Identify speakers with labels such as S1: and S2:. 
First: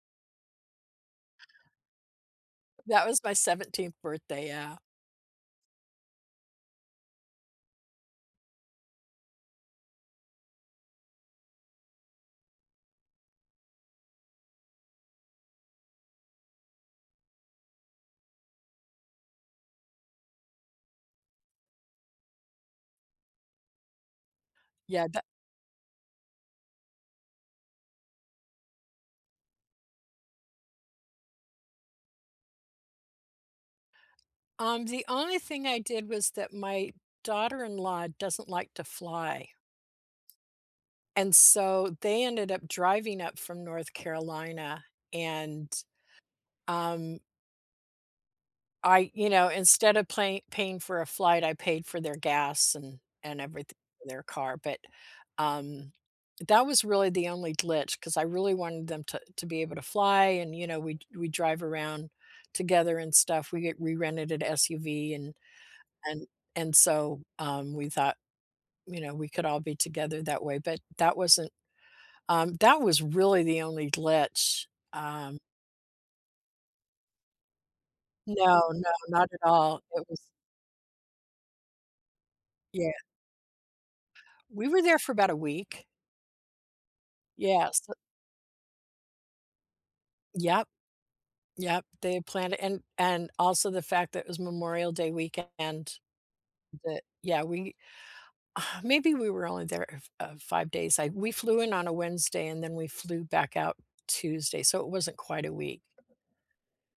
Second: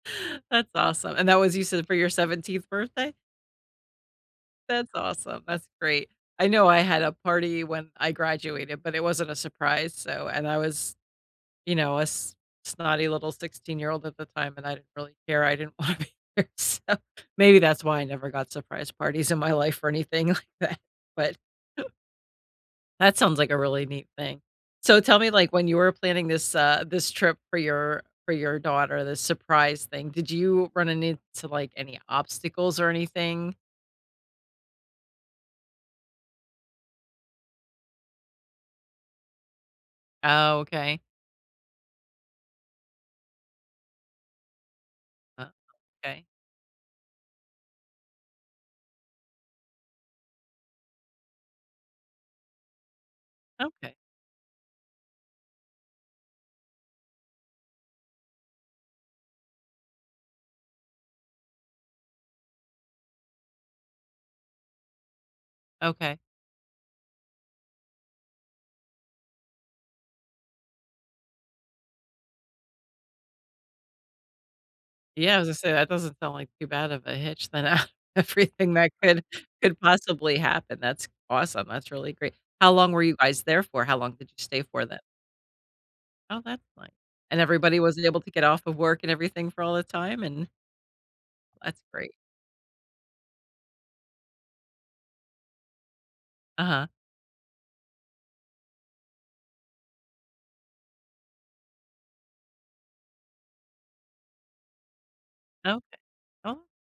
S1: That's awesome. And that was you said for your 17th
S2: That
S1: birthday?
S2: was my 17th birthday, yeah.
S1: That's awesome, that's great. I know I had a party when I graduated, but it wasn't a surprise so and I was, you know, a s snotty little sixteen-year-old at the time, and I didn't really care. I didn't want to be there. So, maybe that's why I never got surprise parties in my life or anything like that, but that sounds like a really neat thing. So,
S2: Yeah,
S1: tell
S2: th
S1: me, like, when you were planning this, uh, this trip for your for your daughter, the surprise thing. Did you run into like any obstacles or anything?
S2: Um, the only thing I did was that my daughter-in-law doesn't like to fly.
S1: Oh, okay.
S2: And, so, they ended up driving up from North Carolina
S1: Uh,
S2: and,
S1: okay.
S2: um I you know, instead of play paying for a flight, I paid for their gas and everyth
S1: Okay.
S2: their car, but, um that was really the only glitch 'cause I really wanted them t to be able to fly and, you know, we d we drive around together and stuff. We we rented an SUV and
S1: Okay.
S2: and and so, um, we thought, you know, we could all be together that way, but that wasn't um, that was really the only glitch, um
S1: Yeah, was gonna say, that doesn't sound like too bad of a hitch than, uh,
S2: No,
S1: everything that
S2: no,
S1: could
S2: not at all
S1: could
S2: it was
S1: possibly happen. That's awesome. That's really great. How long
S2: Yeah.
S1: were you guys there for? How long did you stay
S2: We were
S1: for then?
S2: there for about a week.
S1: Oh, that's fine. And
S2: Yeah,
S1: everybody
S2: so
S1: wasn't able to get off of work and everything for all the time, and
S2: Yep
S1: that's
S2: Yep,
S1: great.
S2: they had planned it, and and also the fact that it was Memorial Day weekend.
S1: Uh-huh.
S2: Th Yeah, we maybe we were only there, uh f uh, 5 days. I we flew in on a Wednesday and then we flew back out Tuesday so, it wasn't quite a week.
S1: Okay. Oh